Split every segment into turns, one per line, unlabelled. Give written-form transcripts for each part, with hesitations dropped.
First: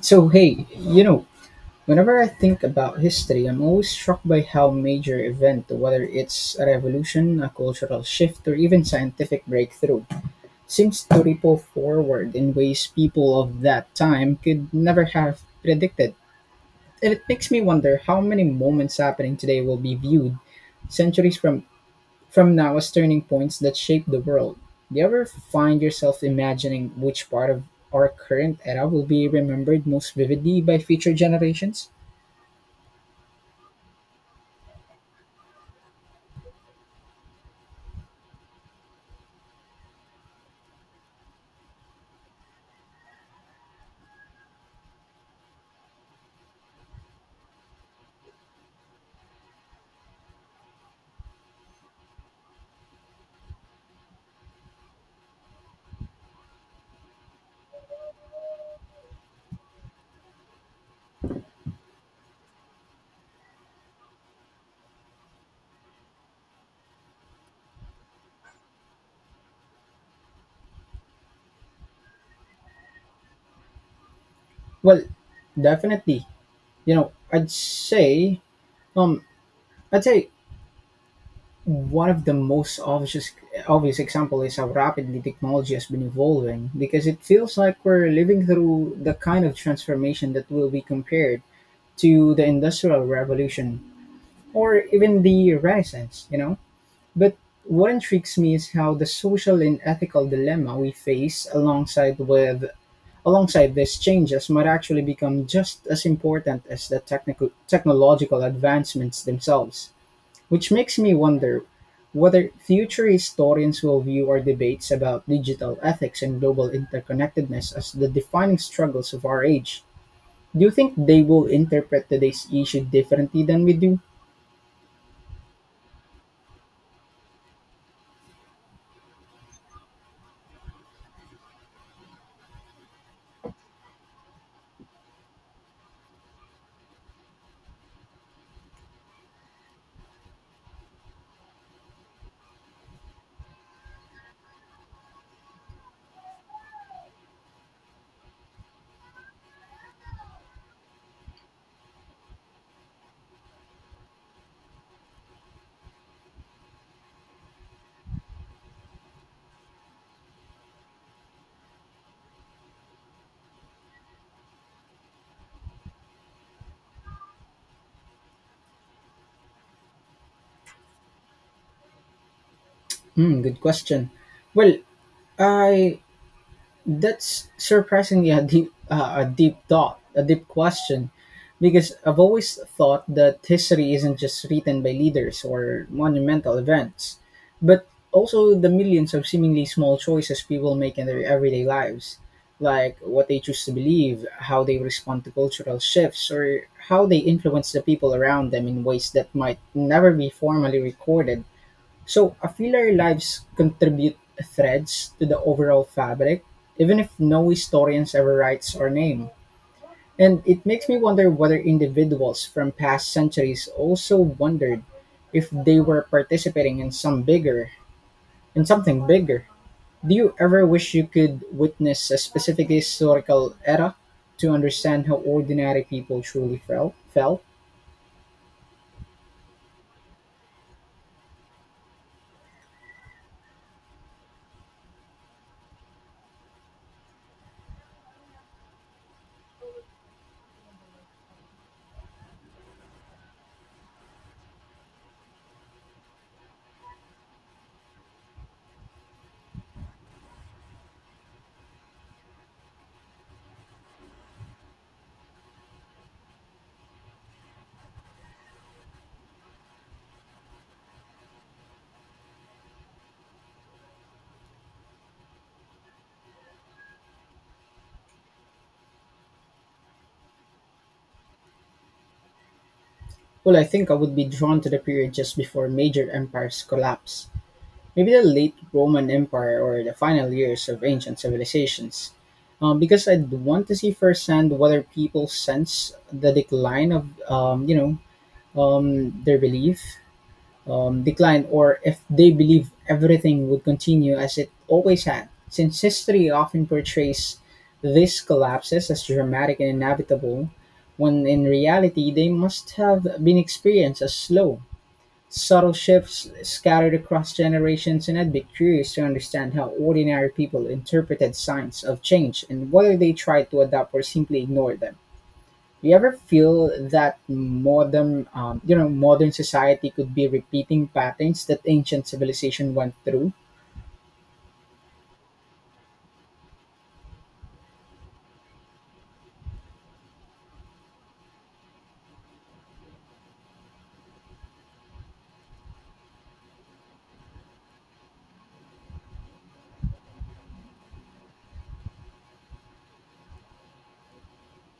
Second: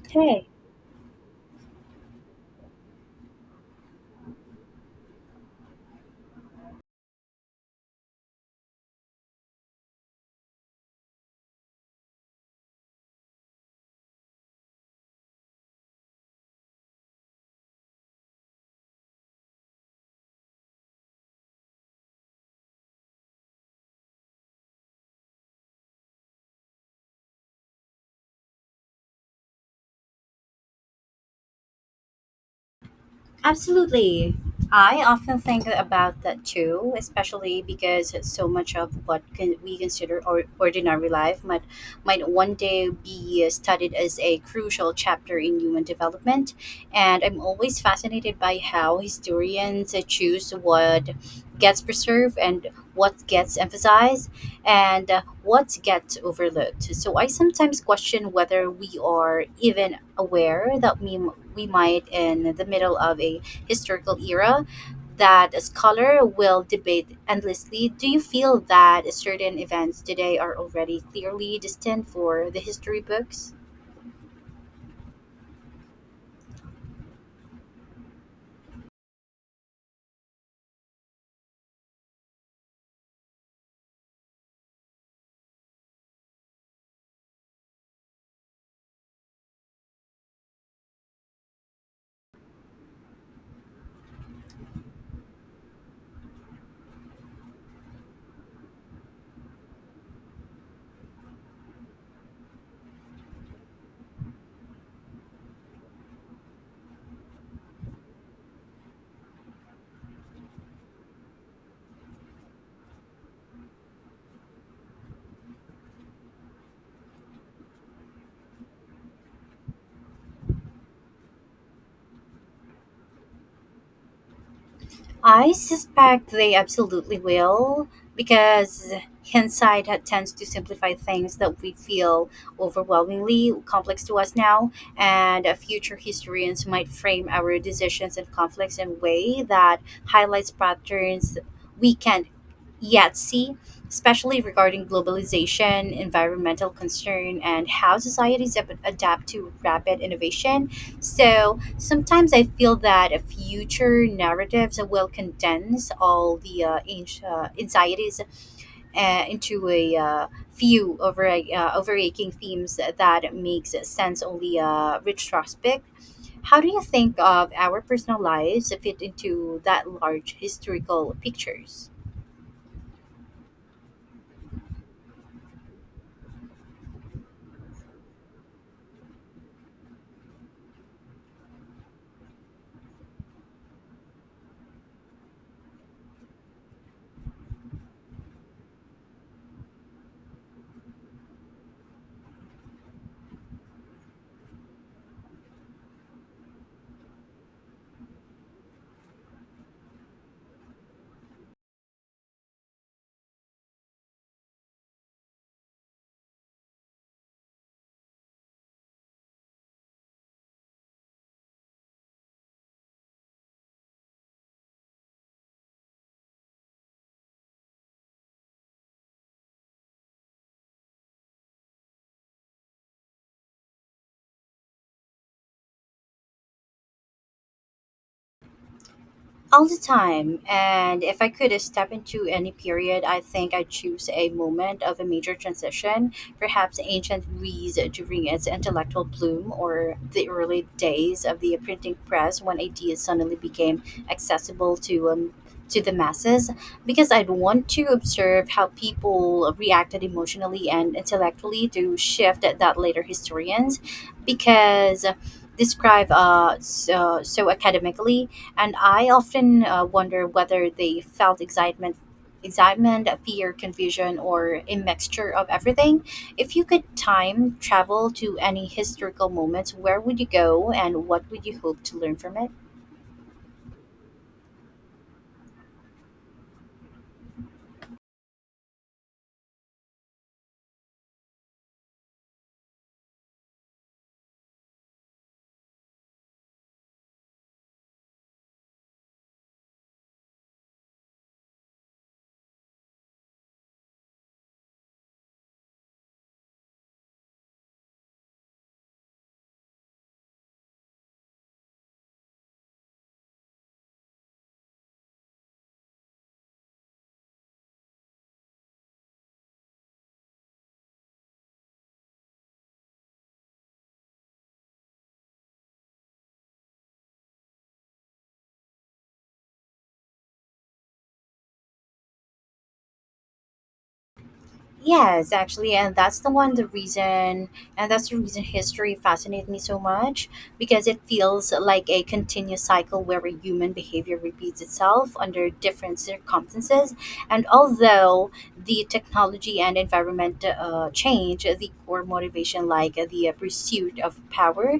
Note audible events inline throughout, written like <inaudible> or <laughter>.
So,
Okay,
whenever I think about history, I'm always struck by how major event, whether it's a revolution, a cultural shift, or even scientific breakthrough, seems to ripple forward in ways people of that time could never have predicted. And it makes me wonder how many moments happening today will be viewed centuries from now as turning points that shape the world. Do you ever find yourself imagining which part of our current era will be remembered most vividly by future generations?
absolutely. I often think about that too, especially because so much of what can we consider or ordinary life might one day be studied as a crucial chapter in human development. And I'm always fascinated by how historians choose what gets preserved and what gets emphasized, and what gets overlooked. So I sometimes question whether we are even aware that we might in the middle of a historical era that a scholar will debate endlessly. Do you feel that certain events today are already clearly destined for the history books?
Well, definitely. You know, I'd say, um, I'd say one of the most obvious example is how rapidly technology has been evolving because it feels like we're living through the kind of transformation that will be compared to the industrial revolution or even the renaissance. But what intrigues me is how the social and ethical dilemma we face alongside these changes might actually become just as important as the technical technological advancements themselves, which makes me wonder whether future historians will view our debates about digital ethics and global interconnectedness as the defining struggles of our age. Do you think they will interpret today's issue differently than we do?
I suspect they absolutely will, because tends to simplify things that we feel overwhelmingly complex to us now, and future historians might frame our decisions and conflicts in a way that highlights patterns we can yet see, especially regarding globalization, environmental concern, and how societies adapt to rapid innovation. So sometimes I feel that a future narratives will condense all the anxieties into a few overaching themes that makes sense only retrospect. How do you think of our personal lives fit into that large historical pictures?
Hmm, good question. Well, I That's surprisingly a deep question, because I've always thought that history isn't just written by leaders or monumental events, but also the millions of seemingly small choices people make in their everyday lives, like what they choose to believe, how they respond to cultural shifts, or how they influence the people around them in ways that might never be formally recorded. So I feel our lives contribute threads to the overall fabric, even if no historians ever writes our name. And it makes me wonder whether individuals from past centuries also wondered if they were participating in some bigger in something bigger. Do you ever wish you could witness a specific historical era to understand how ordinary people truly felt?
All the time. And if I could step into any period, I think I'd choose a moment of a major transition, perhaps ancient Greece during its intellectual bloom or the early days of the printing press when ideas suddenly became accessible to the masses because I'd want to observe how people reacted emotionally and intellectually to shift that later historians because describe so academically. And I often wonder whether they felt excitement, fear, confusion, or a mixture of everything. If you could time travel to any historical moments, where would you go, and what would you hope to learn from it?
Well, I think I would be drawn to the period just before major empires collapse. Maybe the late Roman Empire or the final years of ancient civilizations. Because I'd want to see firsthand whether people sense the decline of, their belief, decline, or if they believe everything would continue as it always had. Since history often portrays these collapses as dramatic and inevitable, when in reality they must have been experienced as slow, subtle shifts scattered across generations, and I'd be curious to understand how ordinary people interpreted signs of change and whether they tried to adapt or simply ignored them. Do you ever feel that modern society could be repeating patterns that ancient civilization went through?
Yes, actually, and that's the reason history fascinates me so much because it feels like a continuous cycle where a human behavior repeats itself under different circumstances. And although the technology and environment change, the core motivation, like the pursuit of power,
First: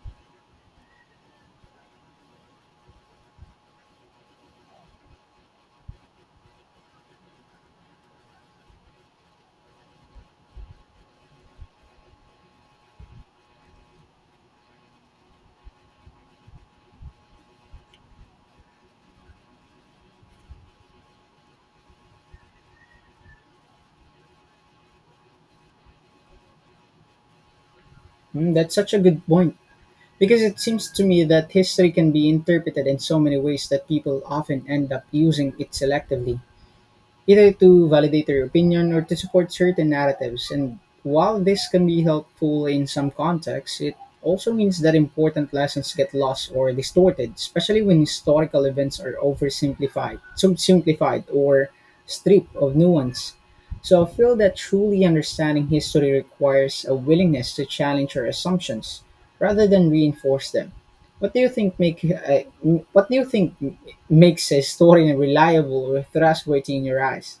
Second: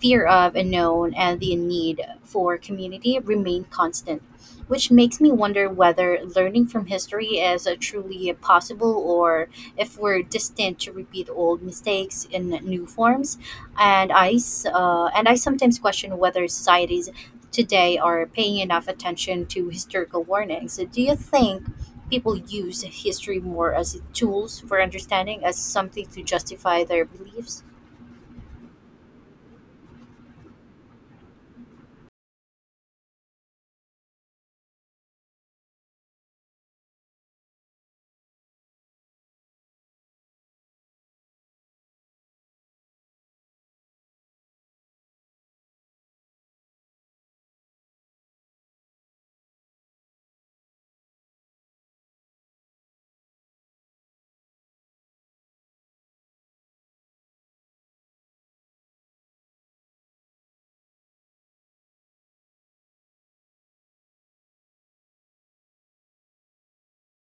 fear of unknown, and the need for community, remain constant, which makes me wonder whether learning from history is truly possible or if we're destined to repeat old mistakes in new forms. And and I sometimes question whether societies today are paying enough attention to historical warnings. Do you think people use history more as tools for understanding, as something to justify their beliefs?
Hmm, that's such a good point because it seems to me that history can be interpreted in so many ways that people often end up using it selectively, either to validate their opinion or to support certain narratives. And while this can be helpful in some contexts, it also means that important lessons get lost or distorted, especially when historical events are oversimplified, simplified, or stripped of nuance. So I feel that truly understanding history requires a willingness to challenge our assumptions rather than reinforce them. What do you think make uh, what do you think makes a story reliable or trustworthy in your eyes?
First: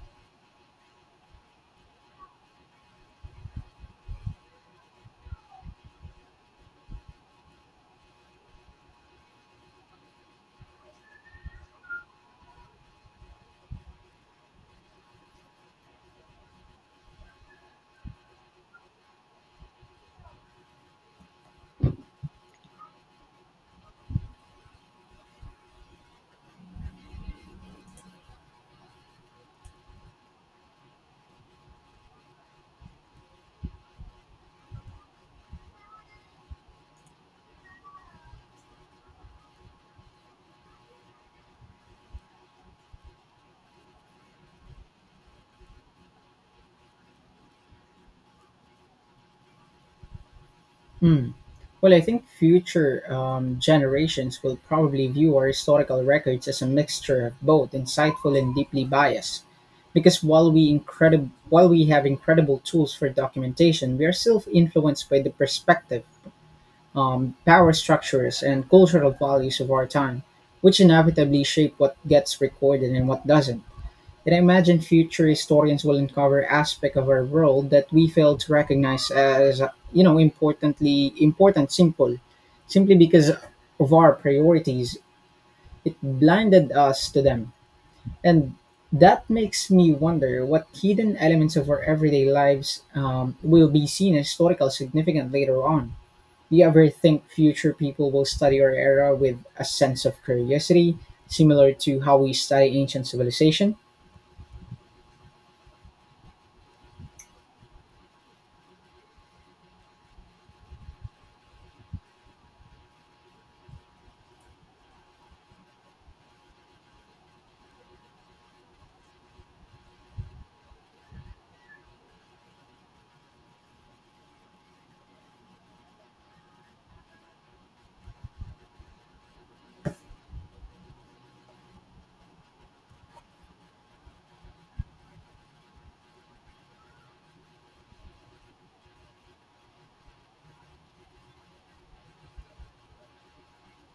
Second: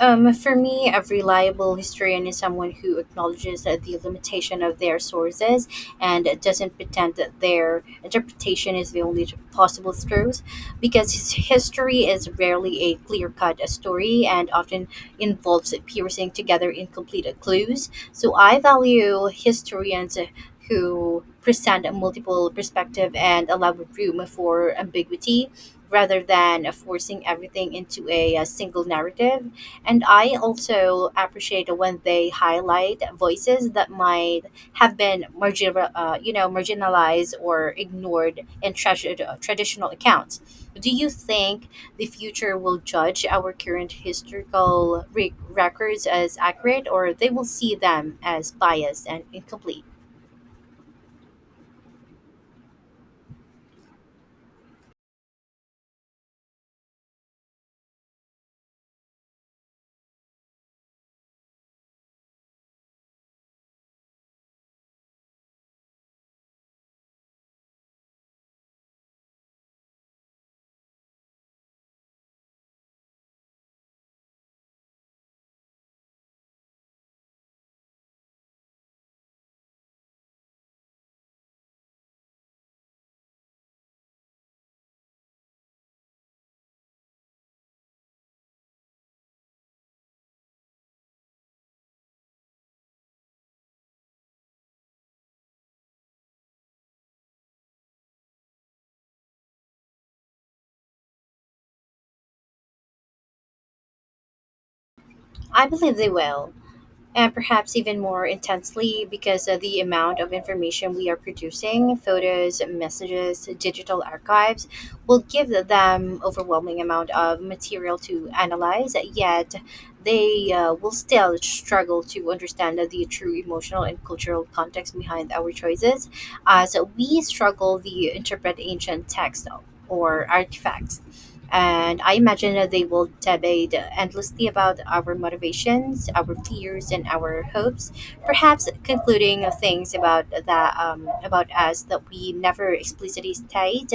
For me, a reliable historian is someone who acknowledges that the limitation of their sources and doesn't pretend that their interpretation is the only possible truth, because history is rarely a clear cut story and often involves piecing together incomplete clues. So I value historians who present a multiple perspective and allow room for ambiguity rather than forcing everything into a single narrative. And I also appreciate when they highlight voices that might have been marginalized or ignored in traditional accounts. Do you think the future will judge our current historical records as accurate, or they will see them as biased and incomplete?
Hmm. Well, I think future generations will probably view our historical records as a mixture of both insightful and deeply biased. Because while we have incredible tools for documentation, we are still influenced by the perspective, power structures, and cultural values of our time, which inevitably shape what gets recorded and what doesn't. And I imagine future historians will uncover aspect of our world that we fail to recognize as, important, simply because of our priorities. It blinded us to them. And that makes me wonder what hidden elements of our everyday lives will be seen as historical significant later on. Do you ever think future people will study our era with a sense of curiosity, similar to how we study ancient civilization?
I believe they will, and perhaps even more intensely because of the amount of information we are producing, photos, messages, digital archives will give them overwhelming amount of material to analyze. Yet they will still struggle to understand the true emotional and cultural context behind our choices as we struggle to interpret ancient text or artifacts. And I imagine that they will debate endlessly about our motivations, our fears, and our hopes, perhaps concluding things about us that we never explicitly state,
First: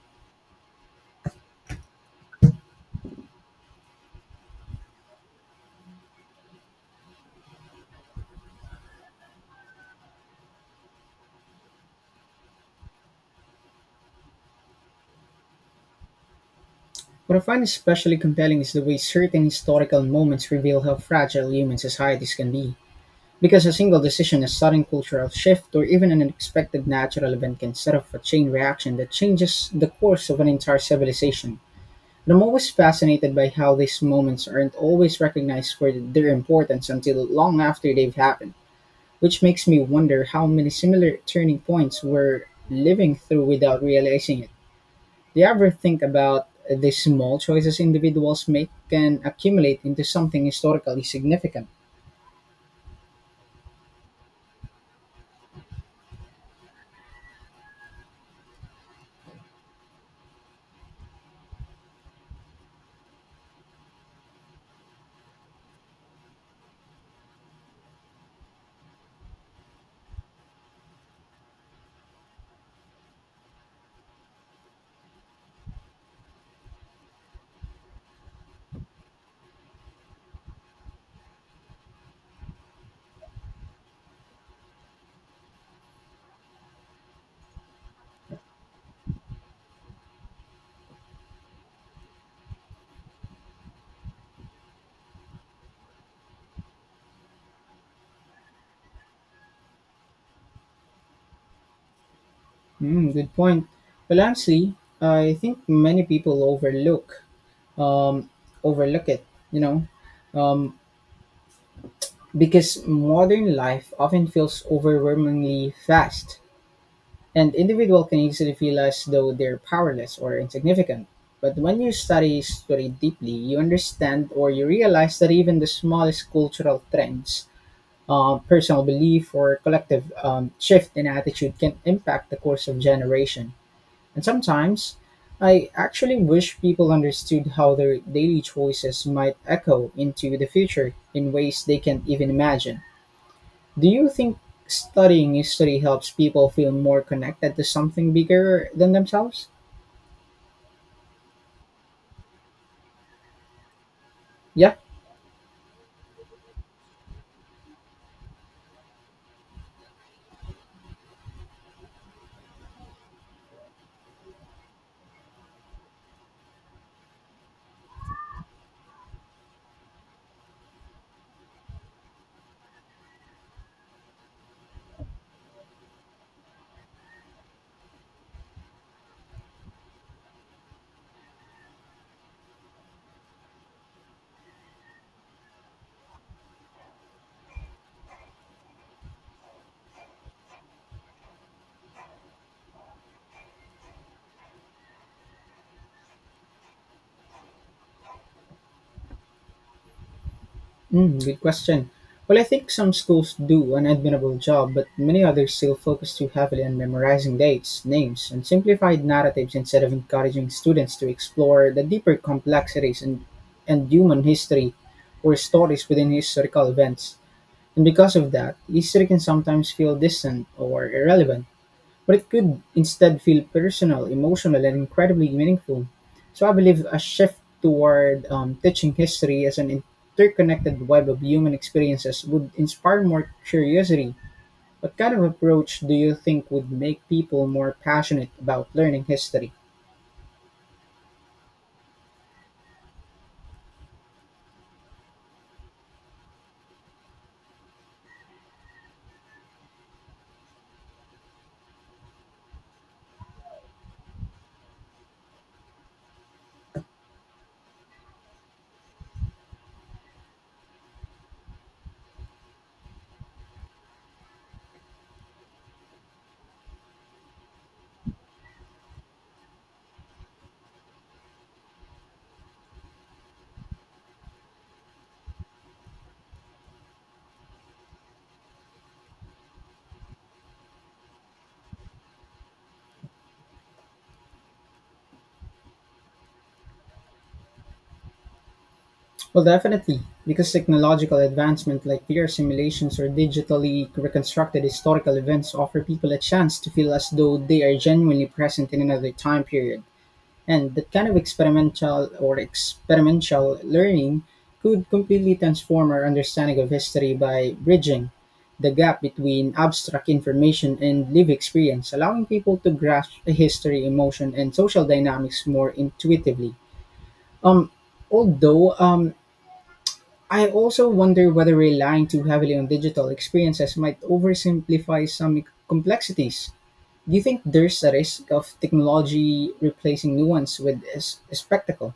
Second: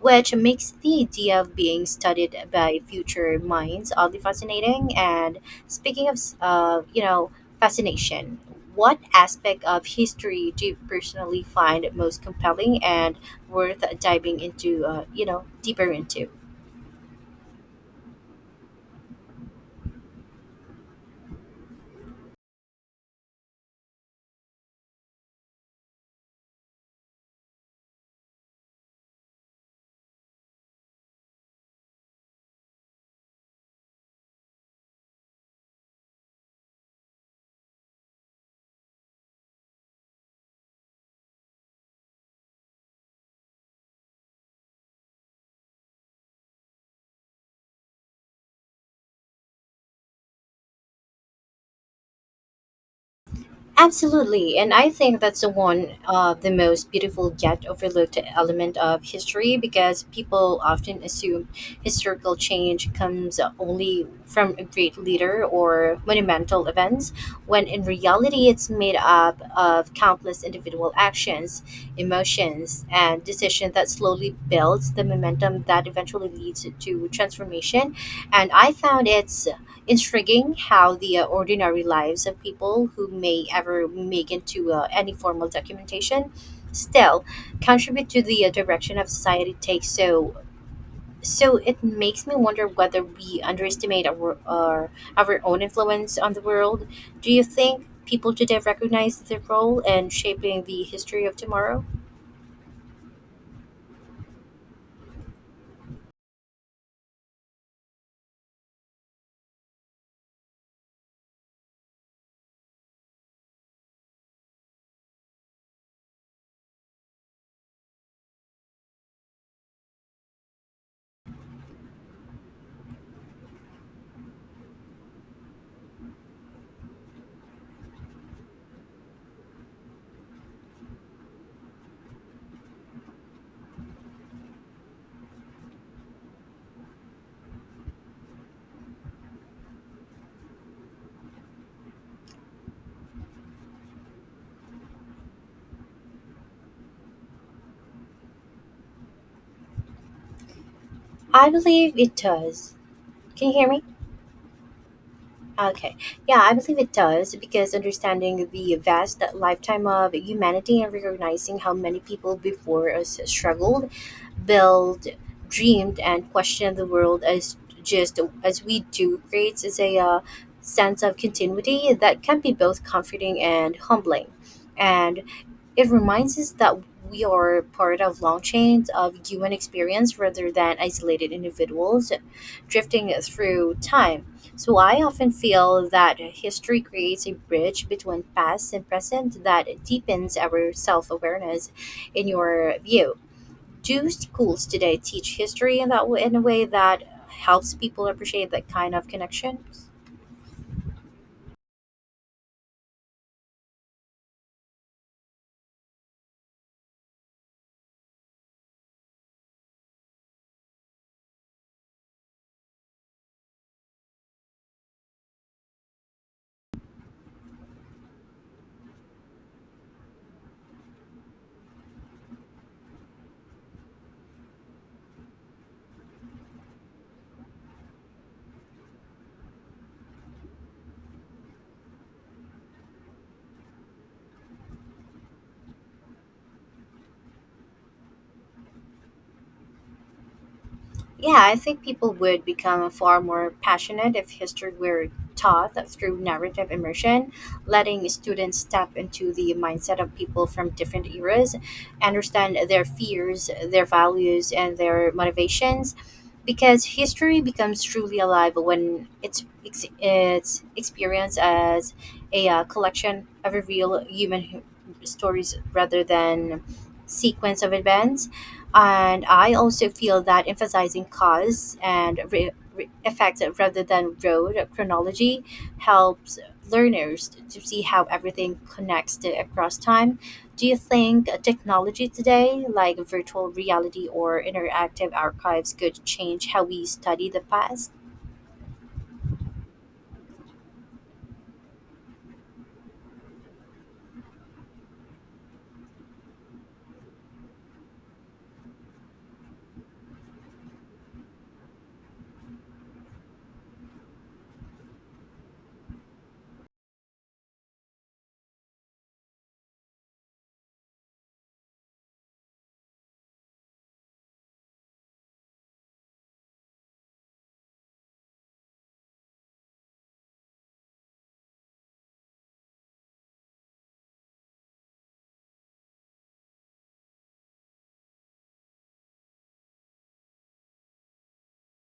which makes the idea of being studied by future minds oddly fascinating. And speaking of, fascination, what aspect of history do you personally find most compelling and worth diving into, deeper into?
What I find especially compelling is the way certain historical moments reveal how fragile human societies can be. Because a single decision, a sudden cultural shift, or even an unexpected natural event can set off a chain reaction that changes the course of an entire civilization. And I'm always fascinated by how these moments aren't always recognized for their importance until long after they've happened, which makes me wonder how many similar turning points we're living through without realizing it. Do you ever think about the small choices individuals make can accumulate into something historically significant?
Absolutely, and I think that's the one of the most beautiful yet overlooked element of history because people often assume historical change comes only from a great leader or monumental events, when in reality it's made up of countless individual actions, emotions, and decisions that slowly builds the momentum that eventually leads to transformation. And I found it's intriguing how the ordinary lives of people who may ever make into any formal documentation still contribute to the direction of society takes. So so it makes me wonder whether we underestimate our own influence on the world. Do you think people today recognize their role in shaping the history of tomorrow?
Hmm, good point. Well, honestly, I think many people overlook um, it. You know, um, because modern life often feels overwhelmingly fast, and individual can easily feel as though they're powerless or insignificant. But when you study history deeply, you understand or you realize that even the smallest cultural trends, personal belief or collective shift in attitude can impact the course of generation. And sometimes, I actually wish people understood how their daily choices might echo into the future in ways they can't even imagine. Do you think studying history helps people feel more connected to something bigger than themselves?
I believe it does. Can you hear me?
Yeah.
Okay. Yeah, I believe it does because understanding the vast lifetime of humanity and recognizing how many people before us struggled, built, dreamed, and questioned the world as just as we do creates is a sense of continuity that can be both comforting and humbling. And it reminds us that we are part of long chains of human experience rather than isolated individuals drifting through time. So I often feel that history creates a bridge between past and present that deepens our self awareness. In your view, do schools today teach history in that way, in a way that helps people appreciate that kind of connection?
Mm, good question. Well, I think some schools do an admirable job, but many others still focus too heavily on memorizing dates, names, and simplified narratives instead of encouraging students to explore the deeper complexities and human history or stories within historical events. And because of that, history can sometimes feel distant or irrelevant, but it could instead feel personal, emotional, and incredibly meaningful. So I believe a shift toward teaching history as an interconnected web of human experiences would inspire more curiosity. What kind of approach do you think would make people more passionate about learning history?
Yeah, I think people would become far more passionate if history were taught through narrative immersion, letting students step into the mindset of people from different eras, understand their fears, their values, and their motivations. Because history becomes truly alive when it's experienced as a collection of real human stories rather than sequence of events. And I also feel that emphasizing cause and effect rather than road chronology helps learners to see how everything connects to across time. Do you think technology today, like virtual reality or interactive archives, could change how we study the past?
Well, definitely, because technological advancement like VR simulations or digitally reconstructed historical events offer people a chance to feel as though they are genuinely present in another time period. And that kind of experimental learning could completely transform our understanding of history by bridging the gap between abstract information and lived experience, allowing people to grasp history, emotion, and social dynamics more intuitively. Um, although I also wonder whether relying too heavily on digital experiences might oversimplify some complexities. Do you think there's a risk of technology replacing nuance with a spectacle?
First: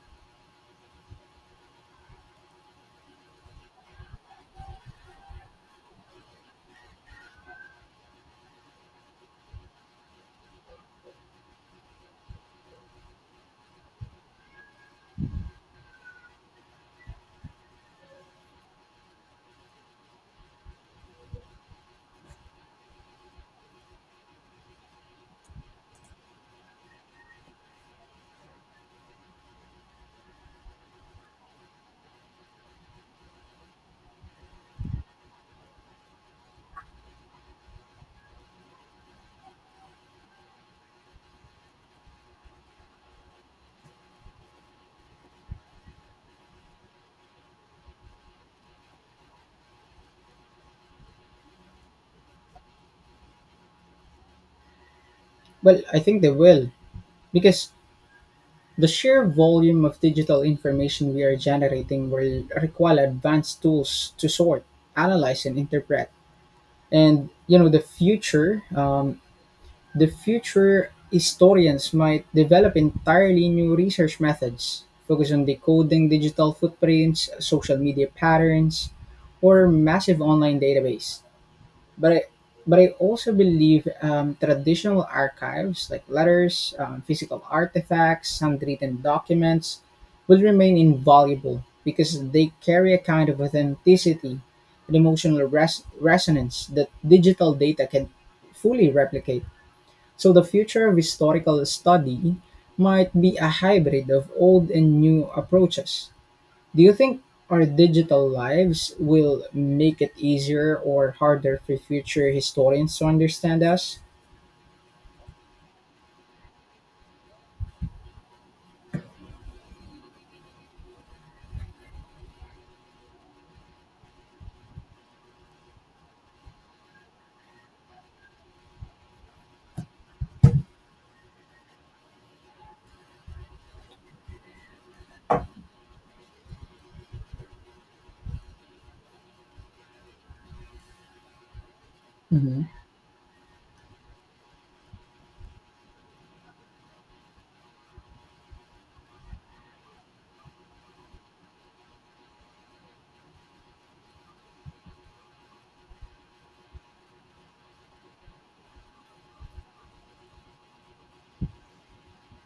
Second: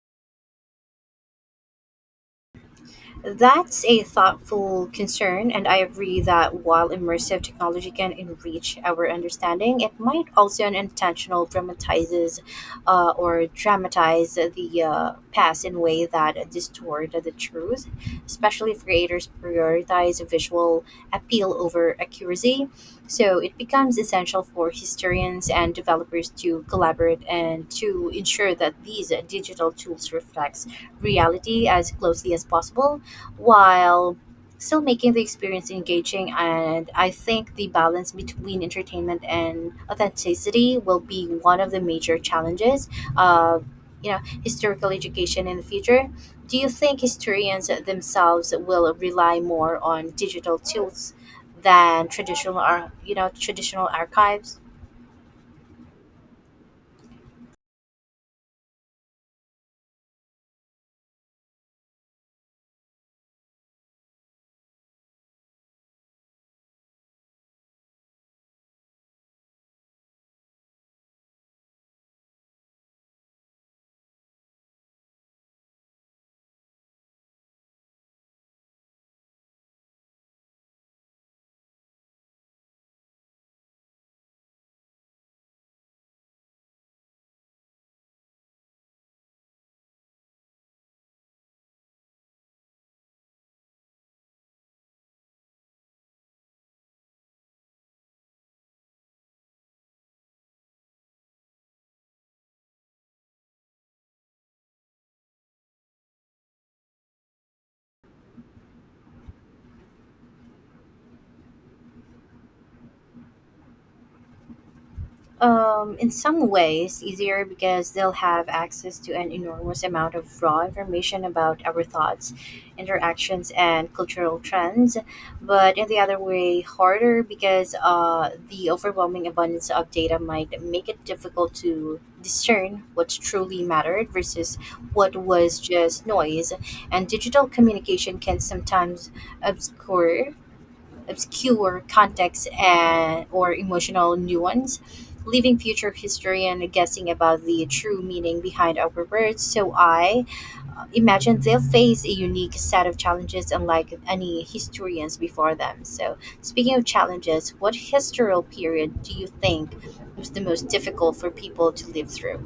That's a thoughtful concern, and I agree that while immersive technology can enrich our understanding, it might also unintentional dramatizes or dramatize the past in a way that distort the truth, especially if creators prioritize visual appeal over accuracy. So it becomes essential for historians and developers to collaborate and to ensure that these digital tools reflects reality as closely as possible while still making the experience engaging. And I think the balance between entertainment and authenticity will be one of the major challenges of, you know historical education in the future. Do you think historians themselves will rely more on digital tools than traditional traditional archives?
Well, I think they will, because the sheer volume of digital information we are generating will require advanced tools to sort, analyze, and interpret. And the future historians might develop entirely new research methods focus on decoding digital footprints, social media patterns, or massive online database, but I, but I also believe traditional archives like letters, physical artifacts, handwritten documents will remain invaluable because they carry a kind of authenticity and emotional resonance that digital data can fully replicate. So the future of historical study might be a hybrid of old and new approaches. Do you think our digital lives will make it easier or harder for future historians to understand us?
In some ways, easier because they'll have access to an enormous amount of raw information about our thoughts, interactions, and cultural trends. But in the other way, harder because the overwhelming abundance of data might make it difficult to discern what truly mattered versus what was just noise. And digital communication can sometimes obscure obscure context
hmm
and, or emotional nuance, leaving future historian guessing about the true meaning behind our words. So I imagine they'll face a unique set of challenges unlike any historians before them. So speaking of challenges, what historical period do you think was the most difficult for people to live through?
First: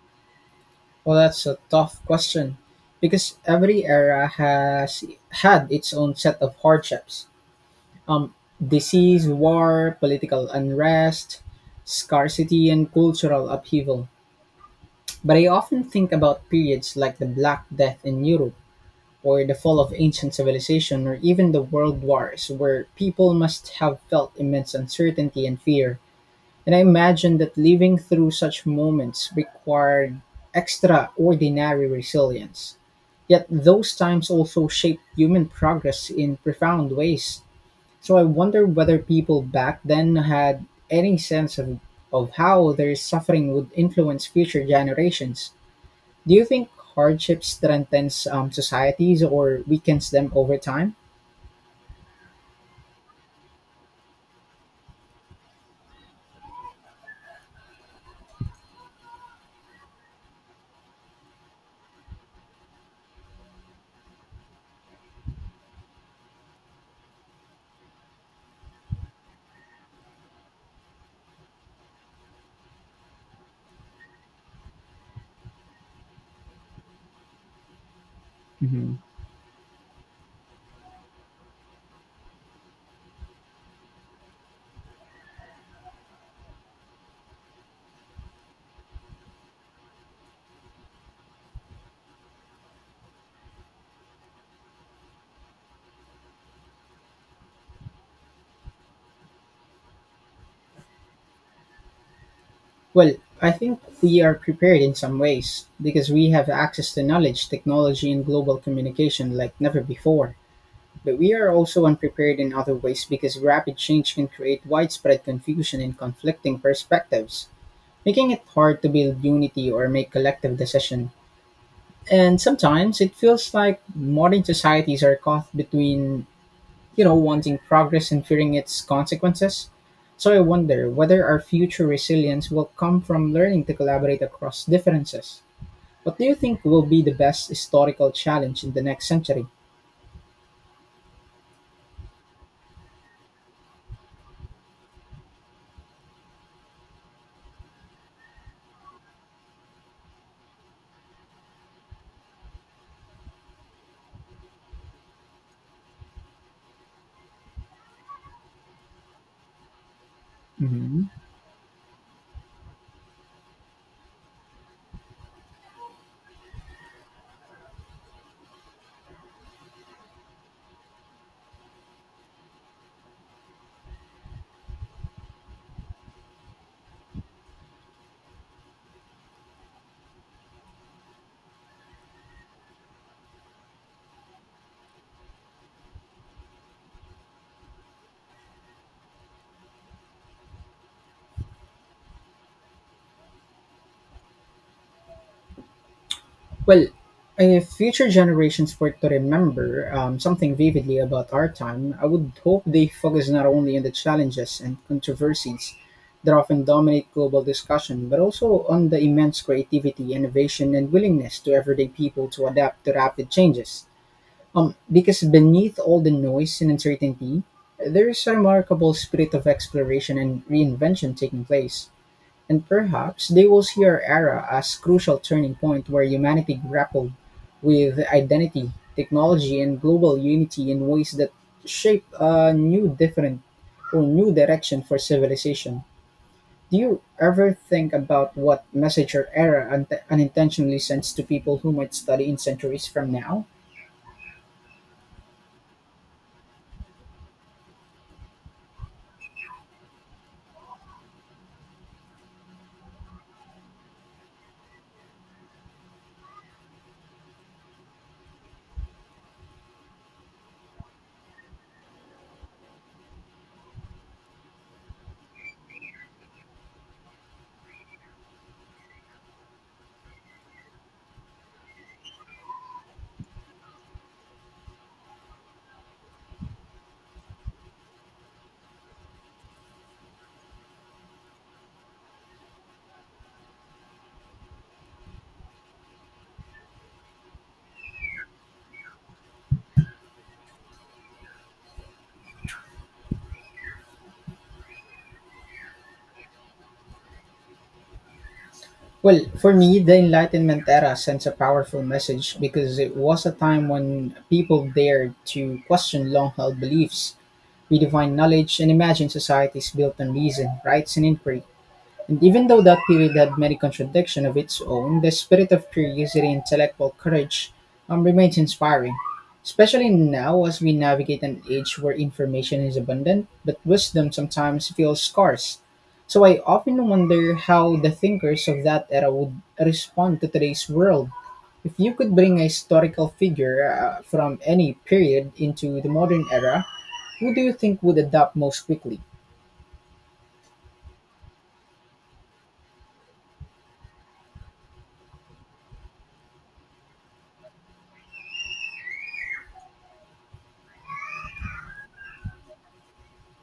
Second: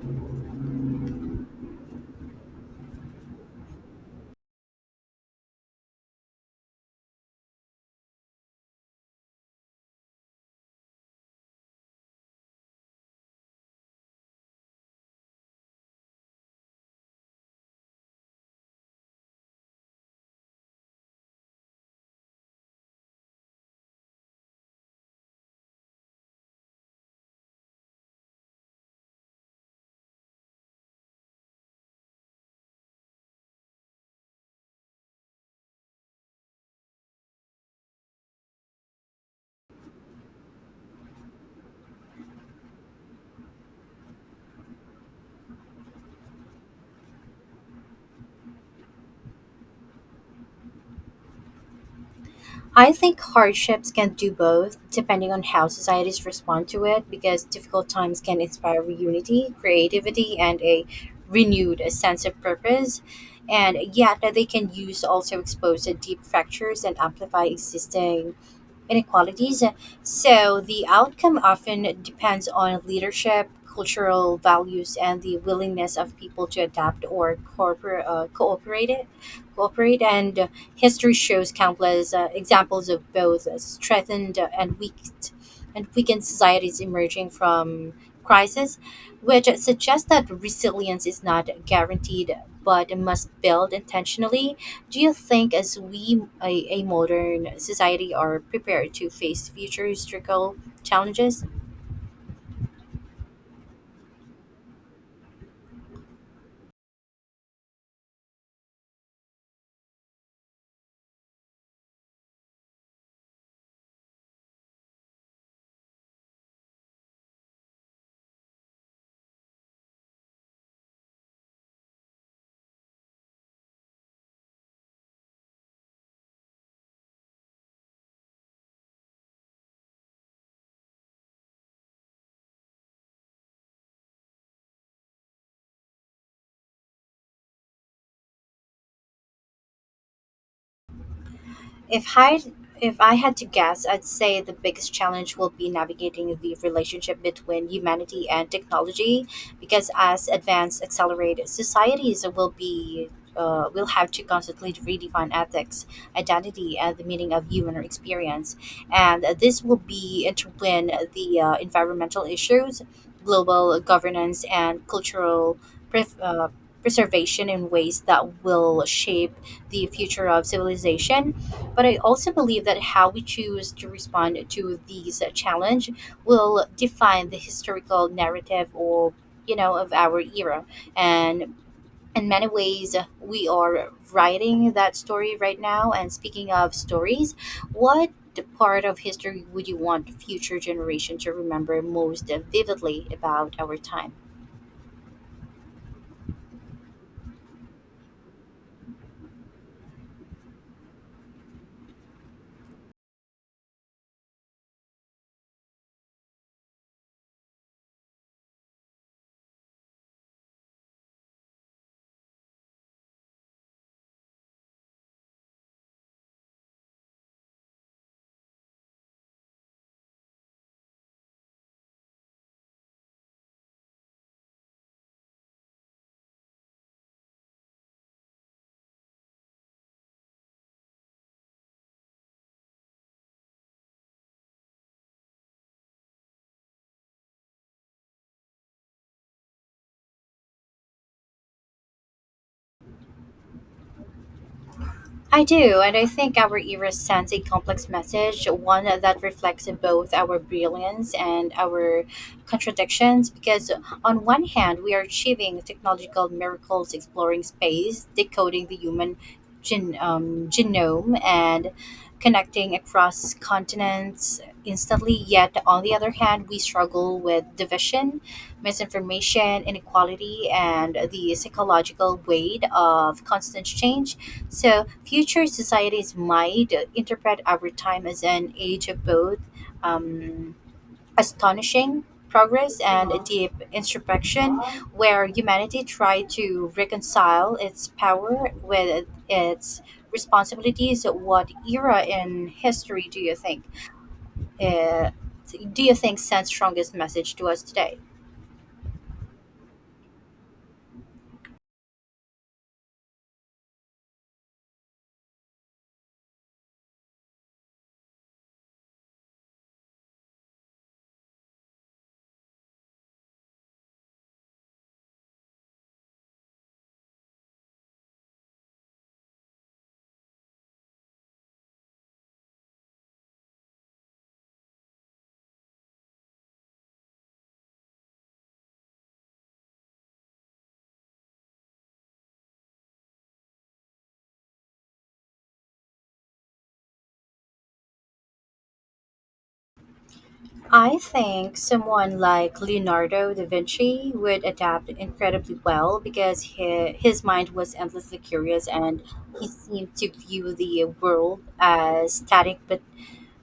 Well, that's a tough question because every era has had its own set of hardships. Disease, war, political unrest, scarcity, and cultural upheaval. But I often think about periods like the Black Death in Europe or the fall of ancient civilization, or even the world wars, where people must have felt immense uncertainty and fear. And I imagine that living through such moments required extraordinary resilience. Yet those times also shaped human progress in profound ways. So I wonder whether people back then had any sense of how their suffering would influence future generations. Do you think hardship strengthens societies or weakens them over time?
I think hardships can do both, depending on how societies respond to it, because difficult times can inspire unity, creativity, and a renewed sense of purpose. And yet, they can use also expose the deep fractures and amplify existing inequalities. So the outcome often depends on leadership, cultural values, and the willingness of people to adapt or cooperate.
hmm
Cooperate, and history shows countless examples of both strengthened and weakened societies emerging from crisis, which suggests that resilience is not guaranteed but must build intentionally. Do you think, as we, a modern society, are prepared to face future historical challenges?
Well, I think we are prepared in some ways because we have access to knowledge, technology, and global communication like never before. But we are also unprepared in other ways because rapid change can create widespread confusion and conflicting perspectives, making it hard to build unity or make collective decision. And sometimes it feels like modern societies are caught between, wanting progress and fearing its consequences. So I wonder whether our future resilience will come from learning to collaborate across differences. What do you think will be the best historical challenge in the next century?
If I if I had to guess, I'd say the biggest challenge will be navigating the relationship between humanity and technology, because as advanced accelerated societies will be, will have to constantly redefine ethics, identity, and the meaning of human experience, and this will be intertwined
Mhm.
the environmental issues, global governance, and cultural pref- uh, preservation in ways that will shape the future of civilization. But I also believe that how we choose to respond to these challenge will define the historical narrative or, of our era. And in many ways we are writing that story right now. And speaking of stories, what part of history would you want future generation to remember most vividly about our time?
Well, if future generations were to remember something vividly about our time, I would hope they focus not only on the challenges and controversies that often dominate global discussion, but also on the immense creativity, innovation, and willingness to everyday people to adapt to rapid changes. Because beneath all the noise and uncertainty, there is a remarkable spirit of exploration and reinvention taking place. And perhaps they will see our era as crucial turning point where humanity grappled with identity, technology, and global unity in ways that shape a new different or new direction for civilization. Do you ever think about what message or era unintentionally sends to people who might study in centuries from now?
I do, and I think our era sends a complex message, one that reflects both our brilliance and our contradictions. Because, on one hand, we are achieving technological miracles, exploring space, decoding the human genome, and connecting across continents instantly. Yet, on the other hand, we struggle with division, misinformation, inequality, and the psychological weight of constant change. So, future societies might interpret our time as an age of both um, astonishing progress and a deep introspection, where humanity tried to reconcile its power with its responsibilities. What era in history do you think? Uh, do you think sends strongest message to us today?
Well, for me, the Enlightenment era sends a powerful message because it was a time when people dared to question long held beliefs. We define knowledge and imagine societies built on reason, rights, and inquiry. And even though that period had many contradictions of its own, the spirit of curiosity and intellectual courage remains inspiring, especially now as we navigate an age where information is abundant, but wisdom sometimes feels scarce. So I often wonder how the thinkers of that era would respond to today's world. If you could bring a historical figure from any period into the modern era, who do you think would adapt most quickly?
I think someone like Leonardo da Vinci would adapt incredibly well because he, his mind was endlessly curious and he seemed to view the world as static but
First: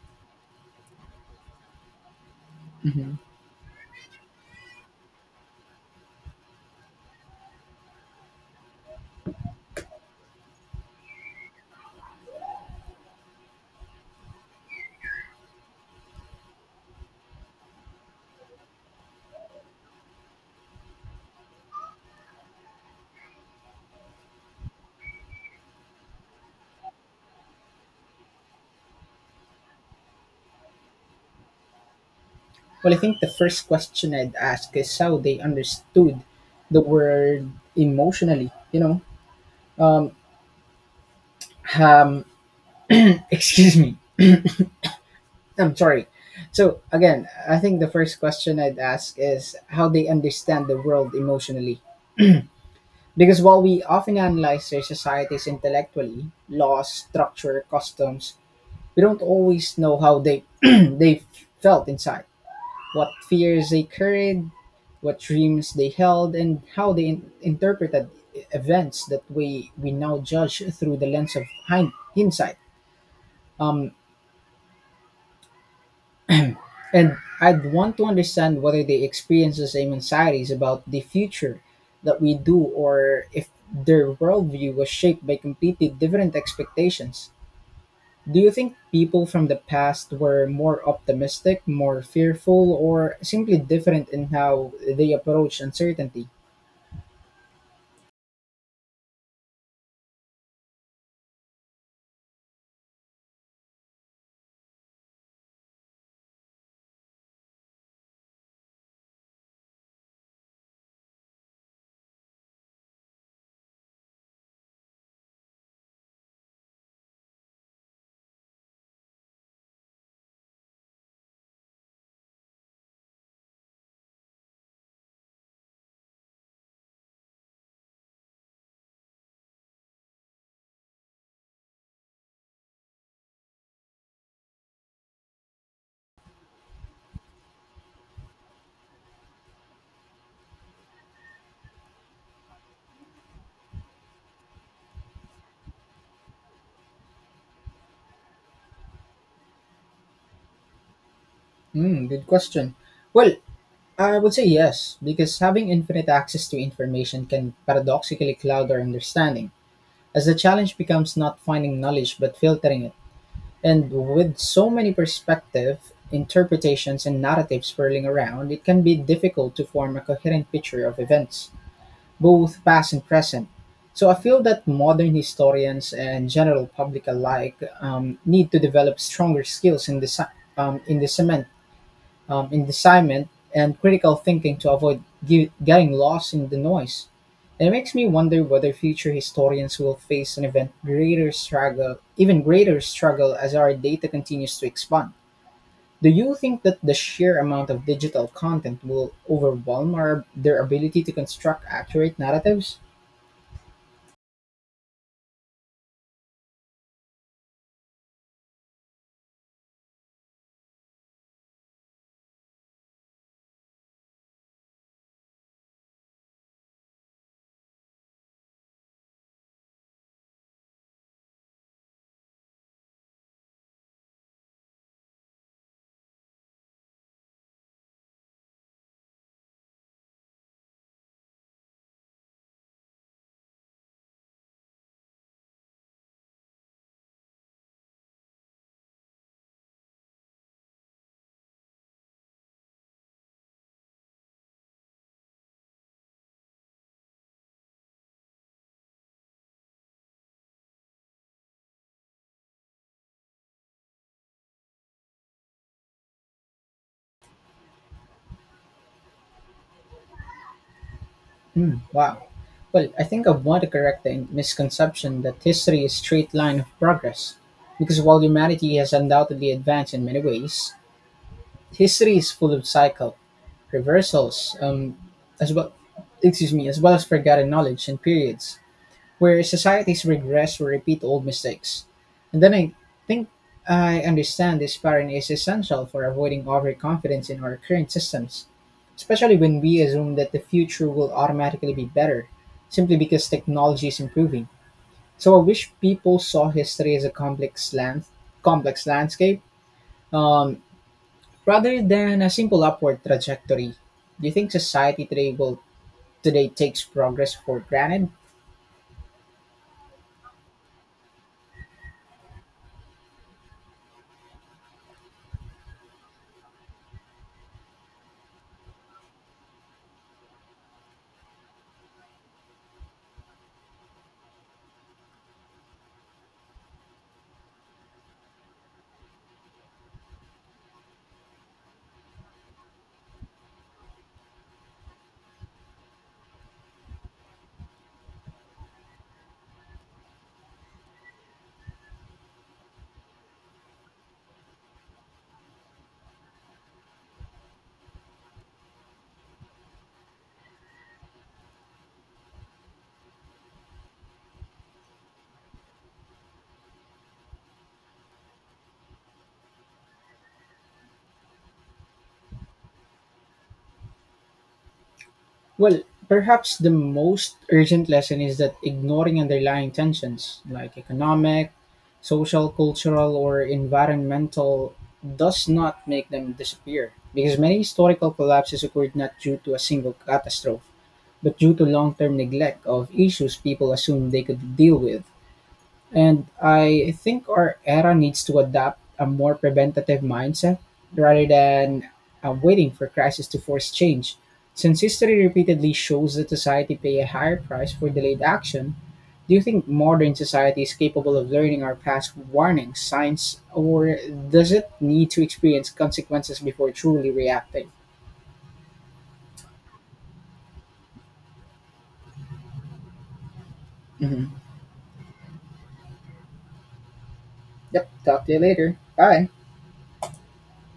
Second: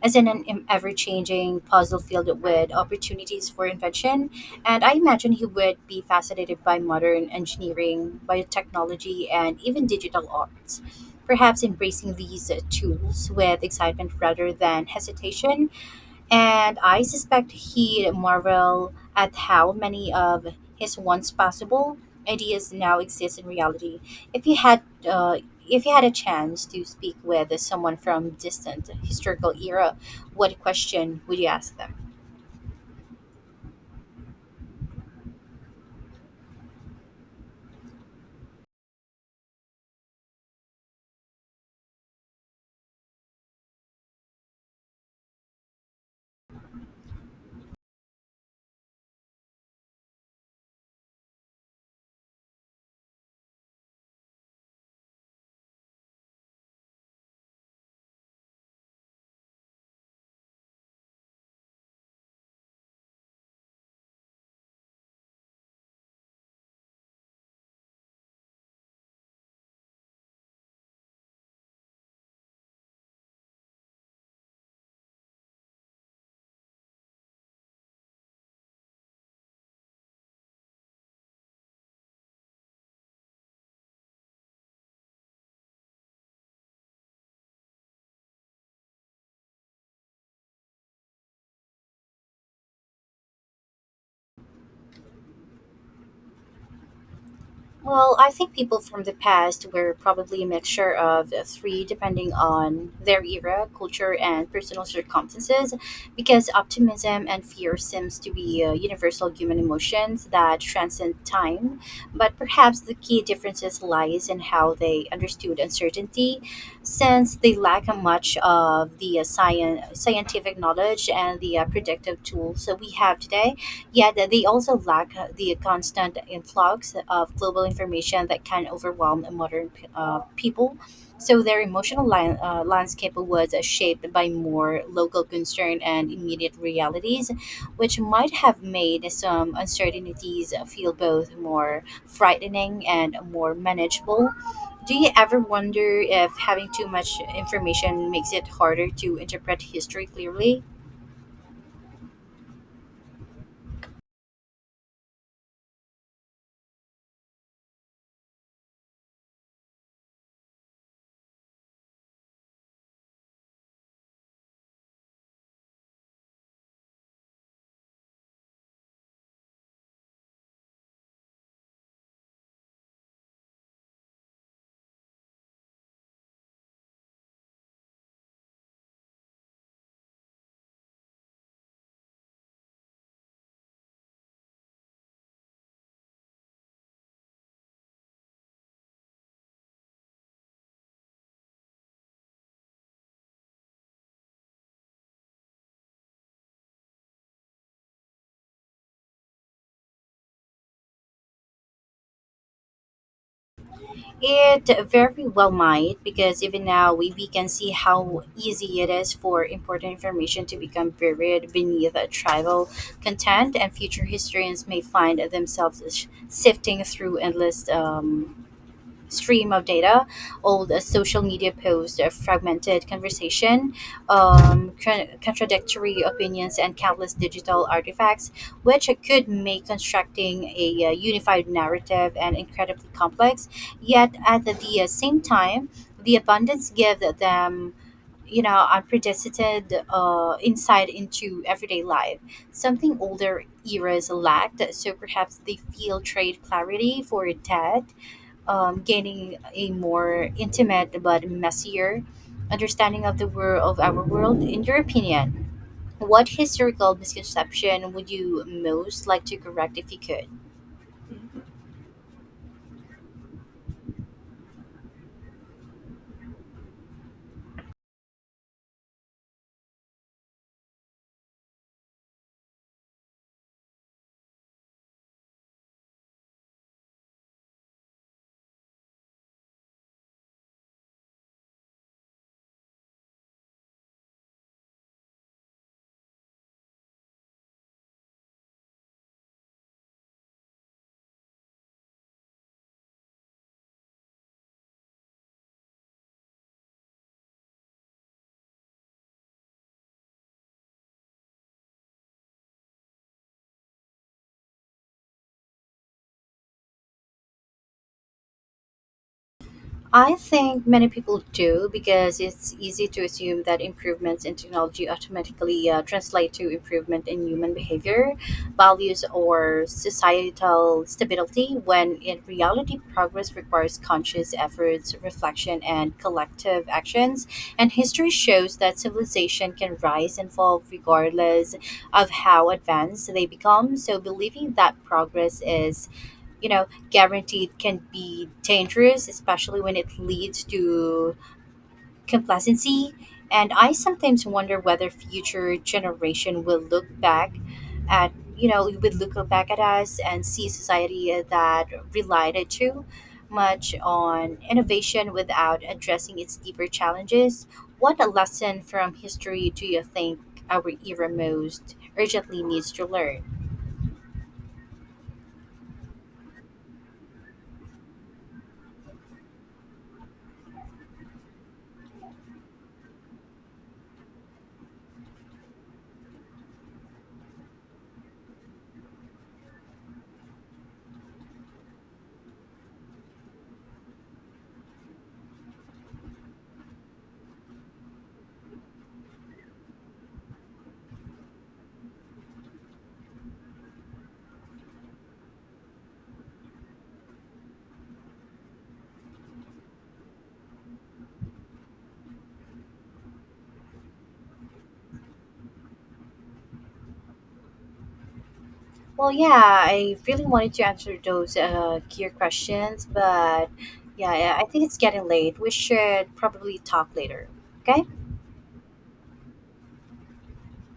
as in an ever changing puzzle field with
Hmm.
opportunities for invention. And I imagine he would be fascinated by modern engineering, biotechnology, and even digital arts. Perhaps embracing these tools with excitement rather than hesitation, and I suspect he'd marvel at how many of his once possible ideas now exist in reality. If you had, uh, if you had a chance to speak with someone from distant historical era, what question would you ask them?
Well, I think the first question I'd ask is how they understood the word emotionally. You know, um, um, <clears throat> excuse me. I'm sorry. So again, I think the first question I'd ask is how they understand the world emotionally. Because while we often analyze their societies intellectually, laws, structure, customs, we don't always know how they <clears throat> they felt inside. What fears they carried, what dreams they held, and how they interpreted events that we now judge through the lens of hindsight. Um, and I'd want to understand whether they experience the same anxieties about the future that we do, or if their worldview was shaped by completely different expectations. Do you think people from the past were more optimistic, more fearful, or simply different in how they approach uncertainty?
Well, I think people from the past were probably a mixture of the three depending on their era, culture, and personal circumstances, because optimism and fear seems to be universal human emotions that transcend time. But perhaps the key differences lies in how they understood uncertainty, since they lack a much of the scientific knowledge and the predictive tools that we have today. Yet they also lack the constant influx of global information that can overwhelm modern people. So their emotional landscape was shaped by more local concern and immediate realities, which might have made some uncertainties feel both more frightening and more manageable. Do you ever wonder if having too much information makes it harder to interpret history clearly?
Hmm, good question. Well, I would say yes, because having infinite access to information can paradoxically cloud our understanding, as the challenge becomes not finding knowledge but filtering it. And with so many perspectives, interpretations, and narratives swirling around, it can be difficult to form a coherent picture of events, both past and present. So I feel that modern historians and general public alike need to develop stronger skills in, um, in discernment in discernment and critical thinking to avoid getting lost in the noise. It makes me wonder whether future historians will face an even greater struggle as our data continues to expand. Do you think that the sheer amount of digital content will overwhelm their ability to construct accurate narratives?
It very well might, because even now we can see how easy it is for important information to become buried beneath a tribal content, and future historians may find themselves sifting through endless stream of data, old social media posts, fragmented conversation, contradictory opinions, and countless digital artifacts, which could make constructing a unified narrative and incredibly complex. Yet at the same time, the abundance gives them, you know, unprecedented insight into everyday life, something older eras lacked, so perhaps they feel trade clarity for debt, gaining a more intimate but messier understanding of the world of our world. In your opinion, what historical misconception would you most like to correct if you could?
Hmm, wow. Well, I think I want to correct the misconception that history is straight line of progress, because while humanity has undoubtedly advanced in many ways, history is full of cycle reversals, as well, excuse me, as well as forgotten knowledge and periods where societies regress or repeat old mistakes. And then I think I understand this pattern is essential for avoiding overconfidence in our current systems, especially when we assume that the future will automatically be better simply because technology is improving. So I wish people saw history as a complex landscape. Um, Rather than a simple upward trajectory, do you think society today will today takes progress for granted?
I think many people do because it's easy to assume that improvements in technology automatically translate to improvement in human behavior, values, or societal stability, when in reality, progress requires conscious efforts, reflection, and collective actions. And history shows that civilization can rise and fall regardless of how advanced they become. So, believing that progress is, guaranteed can be dangerous, especially when it leads to complacency. And I sometimes wonder whether future generation will look back at, would look back at us and see society that relied too much on innovation without addressing its deeper challenges. What a lesson from history do you think our era most urgently needs to learn?
Well, perhaps the most urgent lesson is that ignoring underlying tensions like economic, social, cultural, or environmental does not make them disappear because many historical collapses occurred not due to a single catastrophe, but due to long-term neglect of issues people assumed they could deal with. And I think our era needs to adopt a more preventative mindset rather than waiting for crisis to force change. Since history repeatedly shows that society pay a higher price for delayed action, do you think modern society is capable of learning our past warning signs, or does it need to experience consequences before truly reacting?
Well, yeah, I really wanted to answer those gear questions, but yeah,
Mhm.
I think it's getting late. We should probably talk later. Okay?
Yep, talk to you later. Bye.